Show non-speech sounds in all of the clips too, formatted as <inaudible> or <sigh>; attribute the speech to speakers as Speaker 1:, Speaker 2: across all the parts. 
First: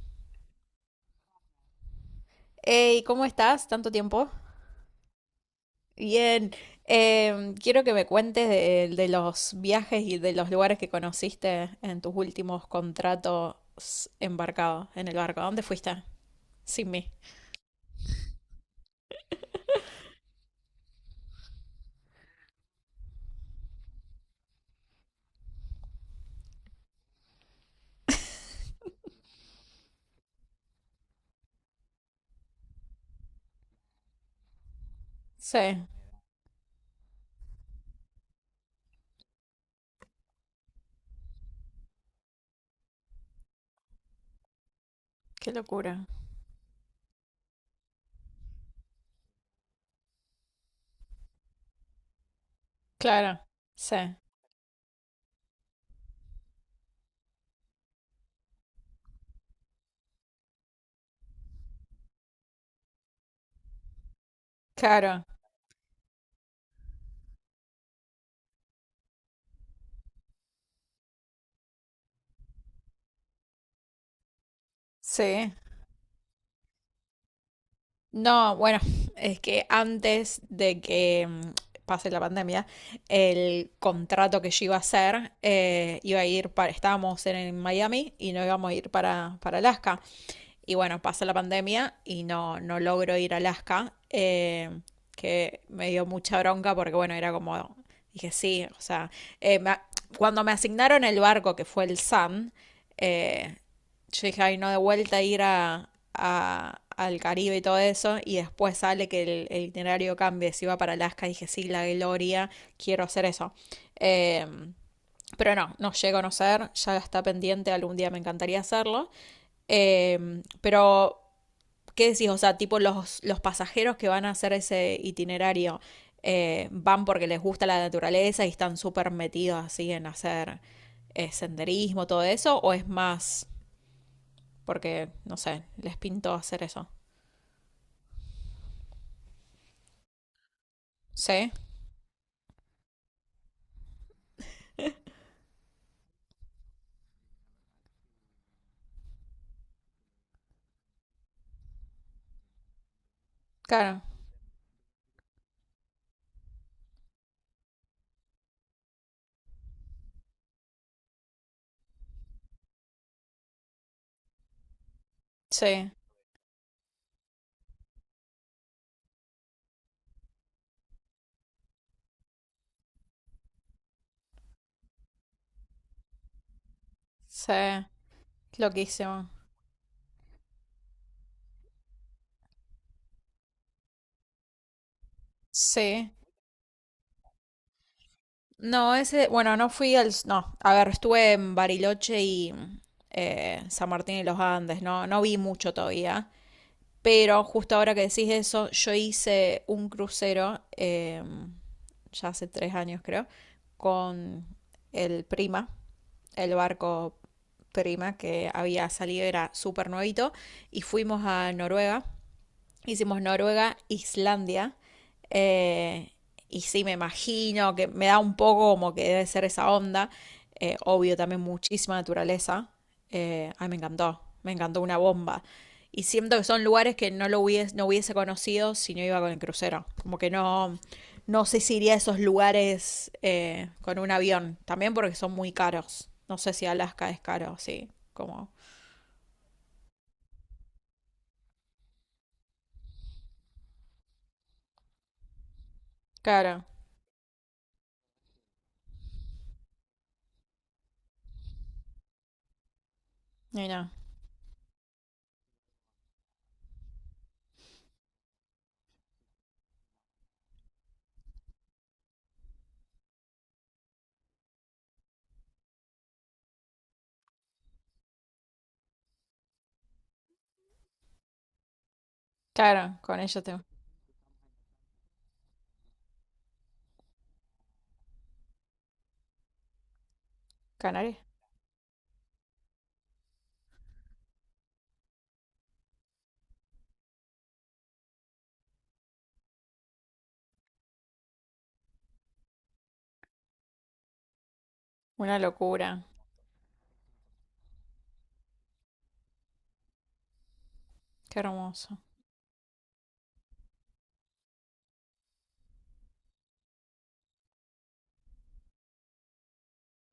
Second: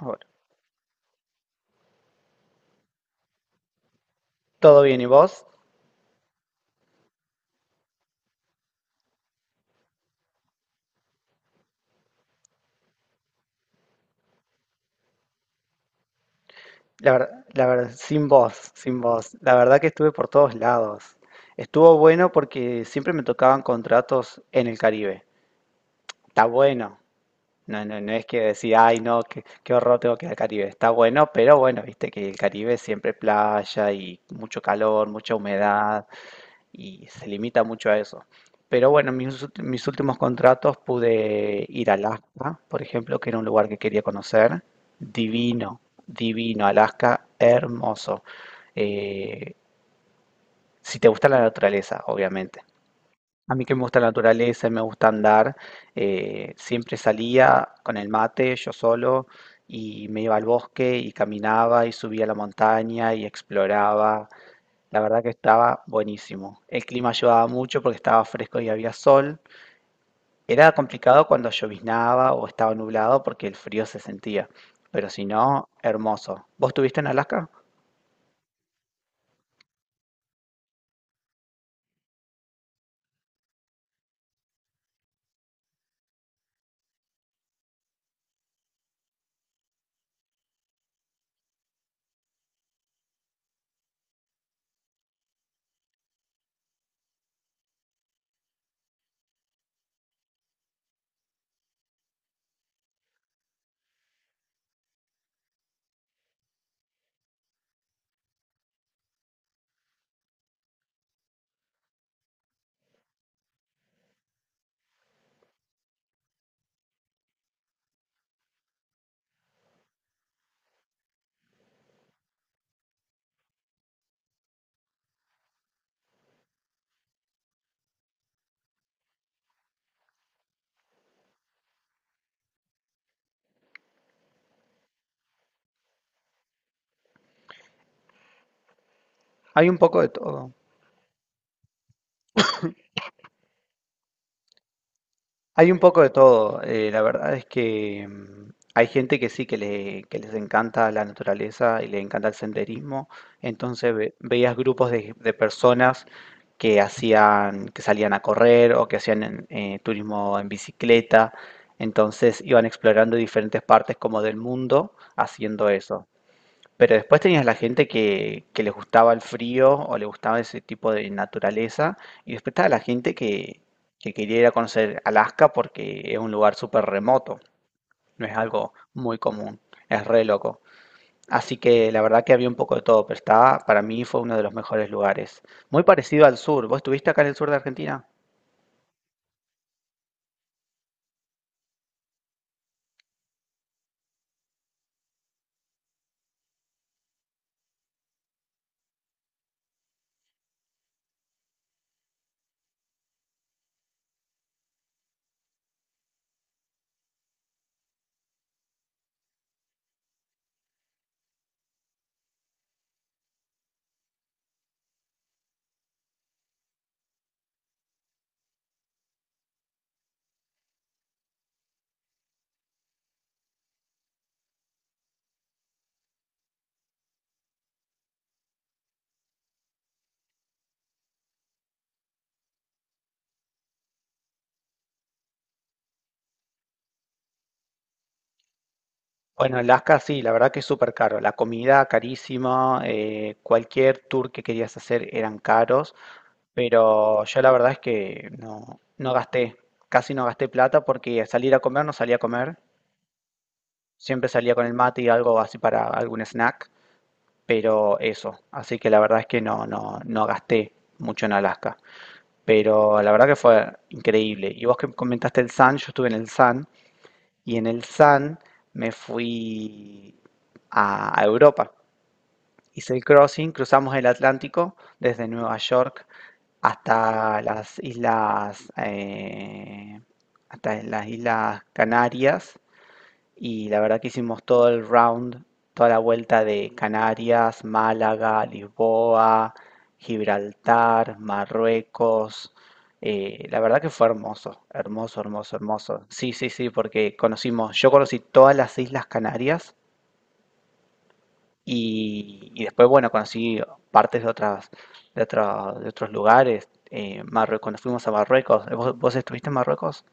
Speaker 1: Bueno,
Speaker 2: Hey, ¿cómo estás? ¿Tanto tiempo?
Speaker 1: todo bien, ¿y vos?
Speaker 2: Bien. Quiero que me cuentes de los viajes y de los lugares que conociste en tus últimos contratos embarcados en el barco. ¿A dónde fuiste? Sin mí.
Speaker 1: La verdad, sin vos, sin vos. La verdad que estuve por todos lados. Estuvo bueno porque siempre me tocaban contratos en el Caribe. Está bueno. No, no, no es que decir
Speaker 2: <laughs>
Speaker 1: ay, no, qué, qué horror, tengo que ir al Caribe. Está bueno, pero bueno, viste que el Caribe siempre playa y mucho calor, mucha
Speaker 2: Sí,
Speaker 1: humedad. Y se limita mucho a eso. Pero bueno, mis últimos contratos pude ir a Alaska, por ejemplo, que era un lugar que quería conocer.
Speaker 2: qué
Speaker 1: Divino,
Speaker 2: locura.
Speaker 1: divino, Alaska, hermoso. Eh, si te gusta la naturaleza, obviamente.
Speaker 2: Claro,
Speaker 1: A mí que me
Speaker 2: sí,
Speaker 1: gusta la naturaleza y me gusta andar, siempre salía con el mate, yo solo, y me iba al bosque y caminaba y subía a la montaña y exploraba. La verdad
Speaker 2: claro,
Speaker 1: que estaba buenísimo. El clima ayudaba mucho porque estaba fresco y había sol. Era complicado cuando lloviznaba o estaba nublado porque el frío se sentía, pero si
Speaker 2: sí.
Speaker 1: no, hermoso. ¿Vos estuviste en Alaska?
Speaker 2: No, bueno, <laughs> es que antes de que pase la pandemia, el contrato que yo iba a hacer iba a ir para, estábamos en Miami y no íbamos a ir para Alaska. Y bueno, pasa la pandemia y no, no logro ir a Alaska, que me dio mucha bronca porque, bueno, era como, dije, sí, o sea, eh, me- cuando me asignaron el barco, que fue el Sun, eh, yo dije, ay, no, de vuelta ir a, al Caribe y todo eso, y después sale que el itinerario cambie, si iba para Alaska, dije, sí, la gloria, quiero hacer eso. Eh, pero no, no llego a conocer, ya está pendiente, algún día me encantaría hacerlo. Pero, ¿qué decís? O sea, tipo los pasajeros que van a hacer ese itinerario van porque les gusta la naturaleza y están súper metidos así en hacer senderismo, todo eso, o es más porque, no sé, les pintó hacer eso.
Speaker 1: Hay un poco de todo.
Speaker 2: Sí,
Speaker 1: Hay un poco de todo. La verdad es que hay gente que sí, que le, que les encanta la naturaleza y le encanta el senderismo. Entonces
Speaker 2: claro,
Speaker 1: veías grupos de personas que hacían, que salían a correr o que hacían turismo en bicicleta. Entonces iban explorando diferentes partes como del mundo haciendo
Speaker 2: sí,
Speaker 1: eso. Pero después tenías la gente que les gustaba el frío o le gustaba ese tipo de naturaleza. Y después estaba la gente que quería ir a conocer Alaska porque es un lugar súper remoto.
Speaker 2: sí,
Speaker 1: No es algo muy
Speaker 2: loquísimo.
Speaker 1: común. Es re loco. Así que la verdad que había un poco de todo, pero estaba, para mí fue uno de los mejores lugares. Muy
Speaker 2: Sí.
Speaker 1: parecido al sur. ¿Vos estuviste acá en el sur de Argentina?
Speaker 2: No, ese, bueno, no fui al, no, a ver, estuve en Bariloche y San Martín y los Andes, no, no vi mucho todavía. Pero justo ahora que decís eso, yo hice un crucero, ya hace 3 años creo, con el Prima, el barco Prima que había salido, era súper nuevito, y fuimos a Noruega. Hicimos Noruega, Islandia. eh, y sí, me imagino que me da un poco como que debe ser esa onda. Obvio, también muchísima naturaleza. Ay, me encantó. Me encantó una bomba. Y siento que son lugares que no lo hubiese, no hubiese conocido si no iba con el crucero. Como que no, no sé si iría a esos lugares con un avión. También porque son muy caros. No sé si Alaska es caro, sí. Como.
Speaker 1: Bueno, Alaska sí, la verdad que es súper caro. La comida carísima, cualquier tour que querías hacer eran caros.
Speaker 2: Claro.
Speaker 1: Pero yo la verdad es que no, no gasté, casi no gasté plata porque salir a comer no salía a comer.
Speaker 2: Mira.
Speaker 1: Siempre salía con el mate y algo así para algún snack, pero eso. Así que la verdad es que no, no, no gasté mucho en Alaska. Pero la verdad que fue increíble. Y vos que comentaste el Sun, yo estuve en el Sun y en el Sun me fui a Europa. Hice
Speaker 2: Claro,
Speaker 1: el
Speaker 2: con ellos
Speaker 1: crossing,
Speaker 2: tengo.
Speaker 1: cruzamos el Atlántico desde Nueva York hasta las islas, eh, hasta las
Speaker 2: ¿Canarias?
Speaker 1: islas Canarias, y la verdad que hicimos todo el round, toda la vuelta de Canarias, Málaga, Lisboa, Gibraltar, Marruecos. La verdad que fue hermoso, hermoso,
Speaker 2: Una
Speaker 1: hermoso, hermoso.
Speaker 2: locura,
Speaker 1: Sí, sí, sí, porque conocimos, yo conocí todas las islas Canarias
Speaker 2: qué hermoso.
Speaker 1: y después, bueno, conocí partes de otras, de otros lugares. Marruecos, cuando fuimos a Marruecos, ¿vos estuviste en Marruecos?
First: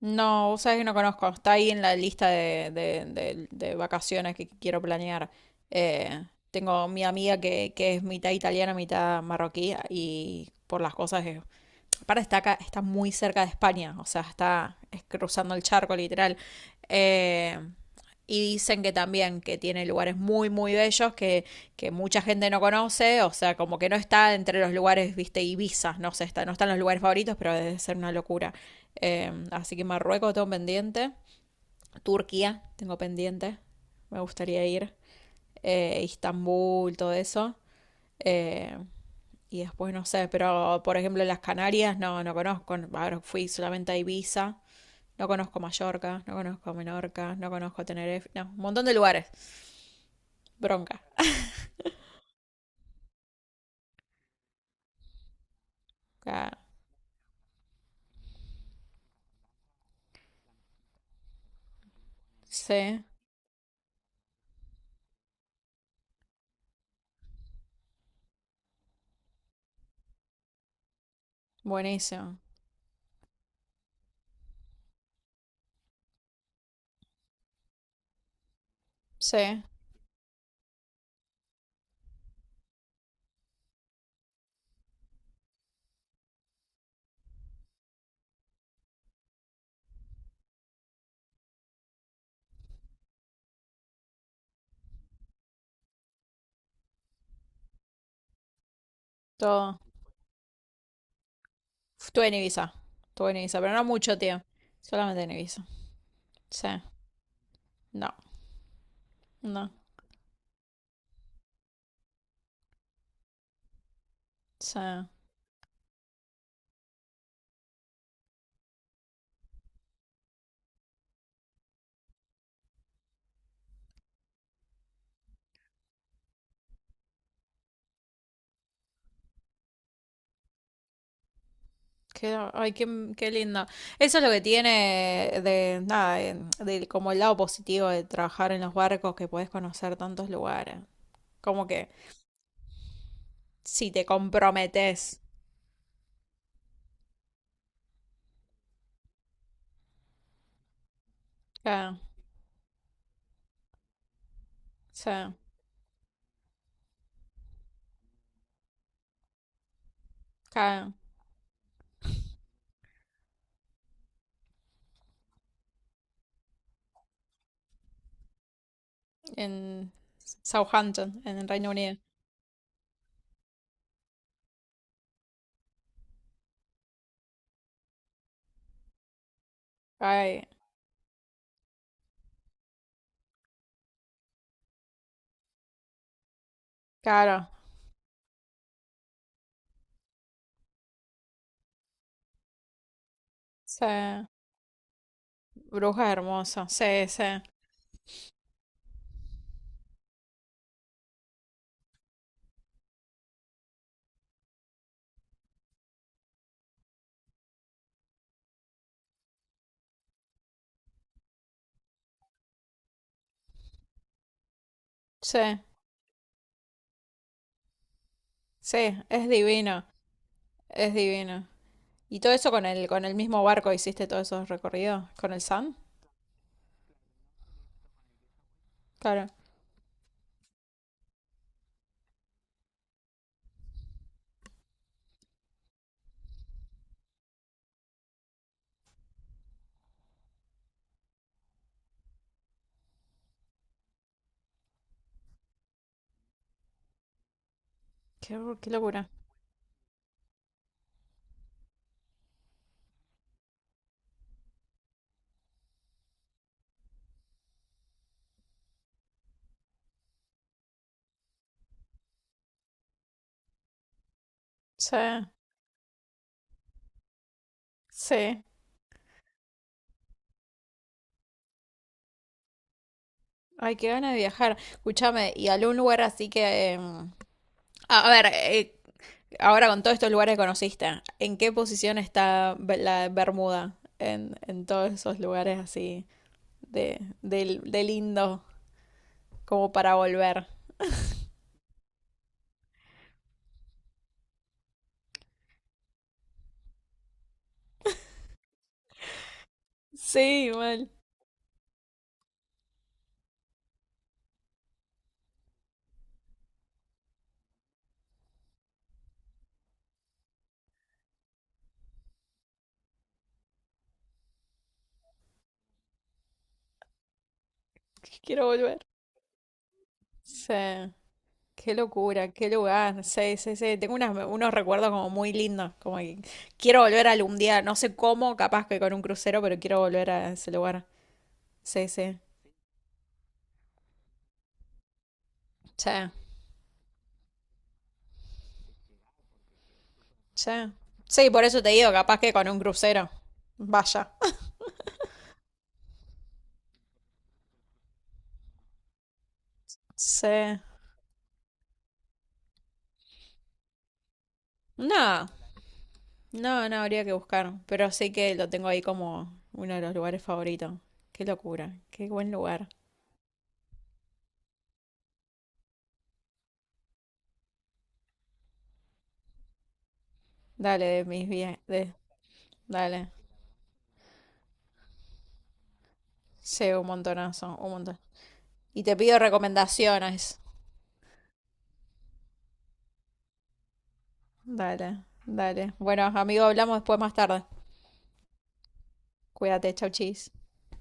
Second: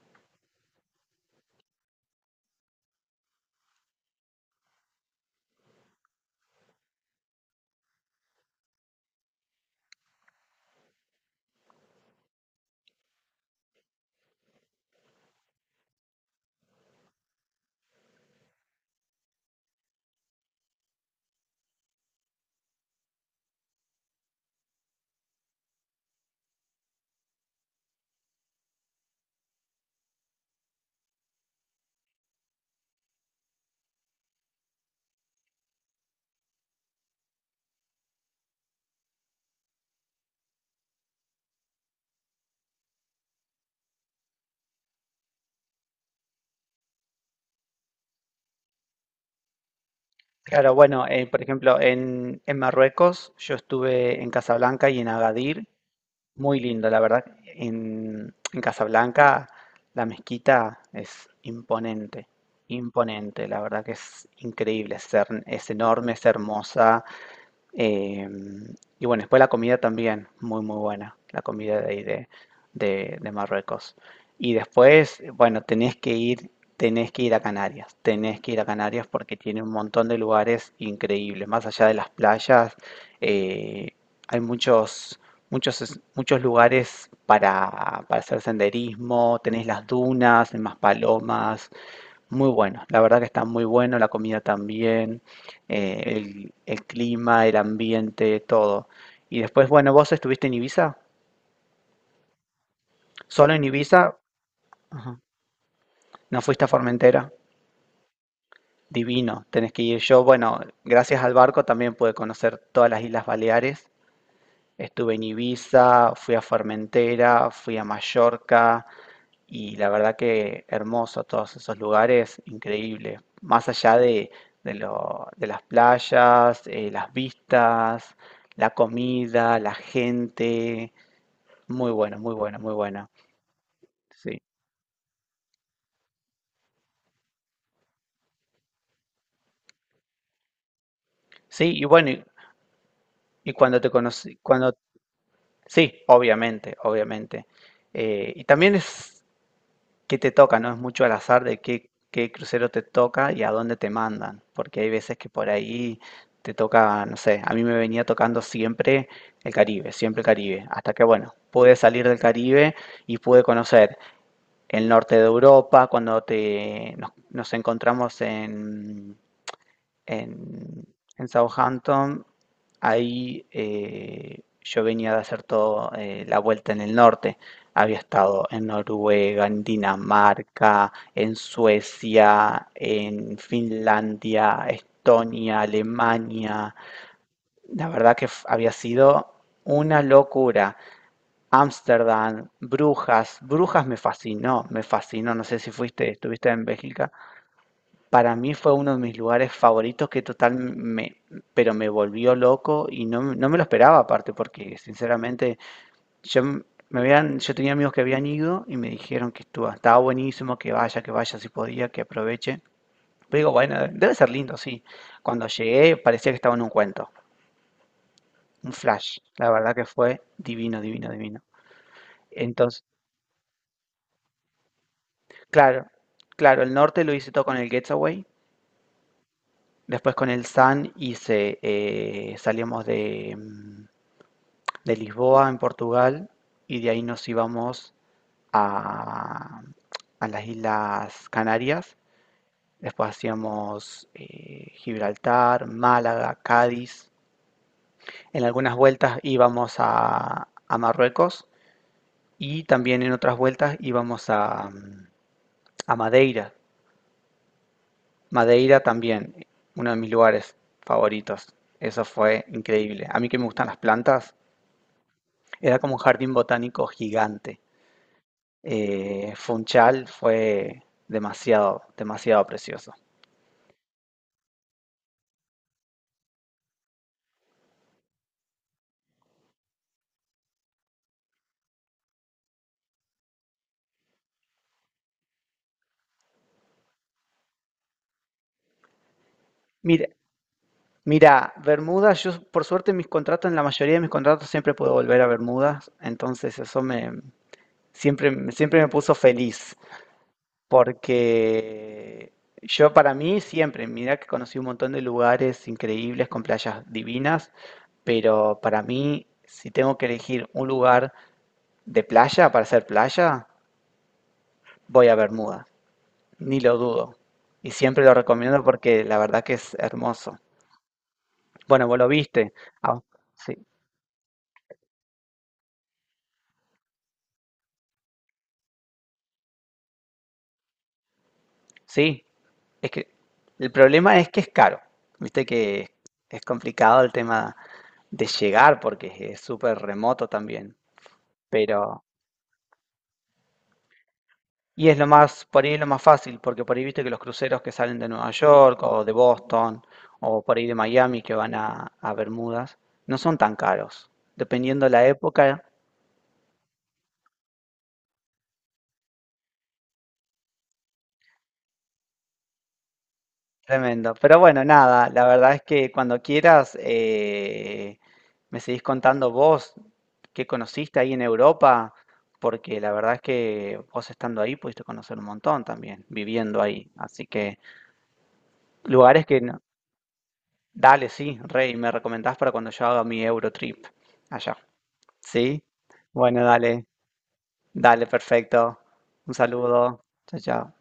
Speaker 2: No, vos sabés que no conozco, está ahí en la lista de, de vacaciones que quiero planear. Eh, Tengo mi amiga que es mitad italiana, mitad marroquí y por las cosas es. Para está acá, está muy cerca de España, o sea, está cruzando el charco literal. Eh, y dicen que también que tiene lugares muy, muy bellos que mucha gente no conoce, o sea, como que no está entre los lugares, viste, Ibiza, no sé, está, no están los lugares favoritos, pero debe ser una locura. Así que Marruecos tengo pendiente, Turquía tengo pendiente, me gustaría ir, Istambul, todo eso. Eh, y después no sé, pero por ejemplo las Canarias no, no conozco. Ahora fui solamente a Ibiza. No conozco Mallorca, no conozco Menorca, no conozco Tenerife. No, un montón de lugares.
Speaker 1: Claro,
Speaker 2: Bronca.
Speaker 1: bueno, por ejemplo, en Marruecos yo estuve en Casablanca y en Agadir,
Speaker 2: Ah,
Speaker 1: muy lindo, la verdad. En Casablanca la mezquita es imponente,
Speaker 2: sí,
Speaker 1: imponente, la verdad que es increíble, es, es enorme, es hermosa. Eh, y bueno, después la comida también, muy muy buena, la comida de ahí de,
Speaker 2: buenísimo.
Speaker 1: de Marruecos. Y después, bueno, tenés que ir a Canarias, tenés que ir a Canarias porque tiene
Speaker 2: Sí,
Speaker 1: un montón de lugares increíbles. Más allá de las playas, eh, hay muchos, muchos, muchos lugares para hacer senderismo, tenés las dunas, en Maspalomas, muy bueno, la verdad que está muy bueno, la comida también, el clima, el ambiente, todo. Y después,
Speaker 2: todo.
Speaker 1: bueno, vos estuviste en Ibiza,
Speaker 2: Estuve en Ibiza. Estuve en
Speaker 1: solo
Speaker 2: Ibiza,
Speaker 1: en
Speaker 2: pero no mucho,
Speaker 1: Ibiza.
Speaker 2: tío.
Speaker 1: Ajá.
Speaker 2: Solamente en Ibiza.
Speaker 1: No fuiste
Speaker 2: Sí,
Speaker 1: a Formentera,
Speaker 2: no,
Speaker 1: divino,
Speaker 2: no.
Speaker 1: tenés que ir. Yo, bueno, gracias al barco también pude conocer todas las Islas Baleares,
Speaker 2: Sí.
Speaker 1: estuve en Ibiza, fui a Formentera, fui a Mallorca. Y la verdad que hermoso todos esos lugares, increíble. Más allá de, de las playas, las vistas, la comida, la gente. Muy bueno, muy
Speaker 2: Qué,
Speaker 1: bueno,
Speaker 2: ay,
Speaker 1: muy
Speaker 2: qué,
Speaker 1: bueno.
Speaker 2: qué lindo. Eso es lo
Speaker 1: Sí.
Speaker 2: que tiene de nada, como el lado positivo de trabajar en los barcos, que podés conocer tantos lugares. Como
Speaker 1: Sí, y
Speaker 2: que
Speaker 1: bueno, y cuando te
Speaker 2: si te
Speaker 1: conocí, cuando...
Speaker 2: comprometes.
Speaker 1: Sí, obviamente, obviamente. Y también es qué te toca, no es mucho al azar de qué,
Speaker 2: Claro,
Speaker 1: qué crucero te toca y a dónde te mandan, porque hay
Speaker 2: sí,
Speaker 1: veces que por ahí te toca, no sé, a mí me venía tocando siempre el Caribe, hasta
Speaker 2: claro.
Speaker 1: que bueno, pude salir del Caribe y pude conocer el norte de Europa, cuando nos encontramos
Speaker 2: En
Speaker 1: en,
Speaker 2: Southampton,
Speaker 1: en
Speaker 2: en el Reino Unido.
Speaker 1: Southampton, ahí yo venía de hacer toda la vuelta en el norte. Había estado en Noruega, en
Speaker 2: Ay,
Speaker 1: Dinamarca, en Suecia, en Finlandia, Estonia, Alemania.
Speaker 2: claro,
Speaker 1: La verdad que había sido una locura. Ámsterdam, Brujas. Brujas me
Speaker 2: sí.
Speaker 1: fascinó, me fascinó. No sé si
Speaker 2: Bruja
Speaker 1: fuiste, estuviste en
Speaker 2: hermosa, sí,
Speaker 1: Bélgica.
Speaker 2: sí,
Speaker 1: Para mí fue uno de mis lugares favoritos que total me, pero me volvió loco y no, no me lo esperaba aparte porque sinceramente yo m- me habían, yo tenía amigos que habían ido y me dijeron que estuvo, estaba buenísimo, que vaya si podía, que aproveche. Pero digo, bueno, debe ser lindo, sí.
Speaker 2: sí,
Speaker 1: Cuando llegué parecía que estaba en un cuento, un
Speaker 2: sí,
Speaker 1: flash.
Speaker 2: es
Speaker 1: La verdad que
Speaker 2: divino,
Speaker 1: fue divino,
Speaker 2: es
Speaker 1: divino, divino.
Speaker 2: divino. ¿Y todo eso
Speaker 1: Entonces,
Speaker 2: con el mismo barco hiciste todos esos recorridos? ¿Con el Sun?
Speaker 1: claro, claro, el norte lo hice todo con el Getaway.
Speaker 2: Claro.
Speaker 1: Después con el Sun hice, salíamos de, de Lisboa en Portugal y de ahí nos íbamos a, a las Islas Canarias. Después hacíamos Gibraltar, Málaga, Cádiz.
Speaker 2: Qué,
Speaker 1: En
Speaker 2: qué
Speaker 1: algunas
Speaker 2: locura.
Speaker 1: vueltas íbamos a Marruecos y también en otras vueltas íbamos a Madeira. Madeira también, uno de mis lugares favoritos. Eso fue increíble. A mí que me gustan las plantas,
Speaker 2: Sí,
Speaker 1: era como un jardín botánico gigante.
Speaker 2: sí.
Speaker 1: Funchal fue demasiado, demasiado precioso.
Speaker 2: Ay, qué ganas de viajar. Escúchame, ¿y algún lugar así que... a ver, ahora con todos estos lugares que conociste, ¿en qué posición está la Bermuda en todos esos lugares así de, de lindo como para
Speaker 1: Mira,
Speaker 2: volver?
Speaker 1: mira, Bermuda, yo por suerte mis contratos, en la mayoría de mis contratos siempre puedo volver a Bermudas, entonces eso me siempre, siempre me puso feliz,
Speaker 2: Sí, mal,
Speaker 1: porque yo para mí siempre, mira que conocí un montón de lugares increíbles con playas divinas, pero para mí, si tengo que elegir un lugar de playa para hacer playa, voy a Bermudas. Ni lo dudo. Y siempre lo
Speaker 2: quiero
Speaker 1: recomiendo
Speaker 2: volver.
Speaker 1: porque la verdad que es hermoso.
Speaker 2: Sí, qué
Speaker 1: Bueno, vos lo
Speaker 2: locura, qué
Speaker 1: viste. Ah,
Speaker 2: lugar. Sí,
Speaker 1: sí,
Speaker 2: sí, sí, tengo unos recuerdos como muy lindos, como que quiero volver algún día, no sé cómo, capaz que con un crucero, pero quiero volver a ese lugar. Sí, sí,
Speaker 1: sí. Es que el problema es que es caro. Viste
Speaker 2: sí,
Speaker 1: que es complicado el tema de llegar porque es súper remoto
Speaker 2: sí.
Speaker 1: también.
Speaker 2: Sí, por eso te digo,
Speaker 1: Pero,
Speaker 2: capaz que con un crucero. Vaya.
Speaker 1: y es lo más, por ahí es lo más fácil, porque por ahí viste que los cruceros que salen de Nueva York o de Boston
Speaker 2: <laughs>
Speaker 1: o por
Speaker 2: Sí.
Speaker 1: ahí de Miami que van a Bermudas no son tan caros. Dependiendo la
Speaker 2: No,
Speaker 1: época,
Speaker 2: no, no habría que buscar, pero sí que lo tengo ahí como uno de los lugares favoritos. Qué locura, qué buen lugar.
Speaker 1: tremendo. Pero bueno, nada, la verdad es que cuando quieras, me seguís contando vos qué
Speaker 2: Dale,
Speaker 1: conociste
Speaker 2: de
Speaker 1: ahí en
Speaker 2: mis
Speaker 1: Europa,
Speaker 2: viajes,
Speaker 1: porque la
Speaker 2: dale,
Speaker 1: verdad es que vos estando ahí pudiste conocer un montón también, viviendo
Speaker 2: sí, un
Speaker 1: ahí. Así
Speaker 2: montonazo,
Speaker 1: que
Speaker 2: un montón. Y te pido
Speaker 1: lugares que... no.
Speaker 2: recomendaciones.
Speaker 1: Dale, sí, Rey, me recomendás para cuando yo haga mi Eurotrip allá.
Speaker 2: Dale,
Speaker 1: ¿Sí?
Speaker 2: dale. Bueno,
Speaker 1: Bueno,
Speaker 2: amigo, hablamos
Speaker 1: dale,
Speaker 2: después más tarde.
Speaker 1: dale, perfecto. Un
Speaker 2: Cuídate, chau,
Speaker 1: saludo.
Speaker 2: chis.
Speaker 1: Chao, chao.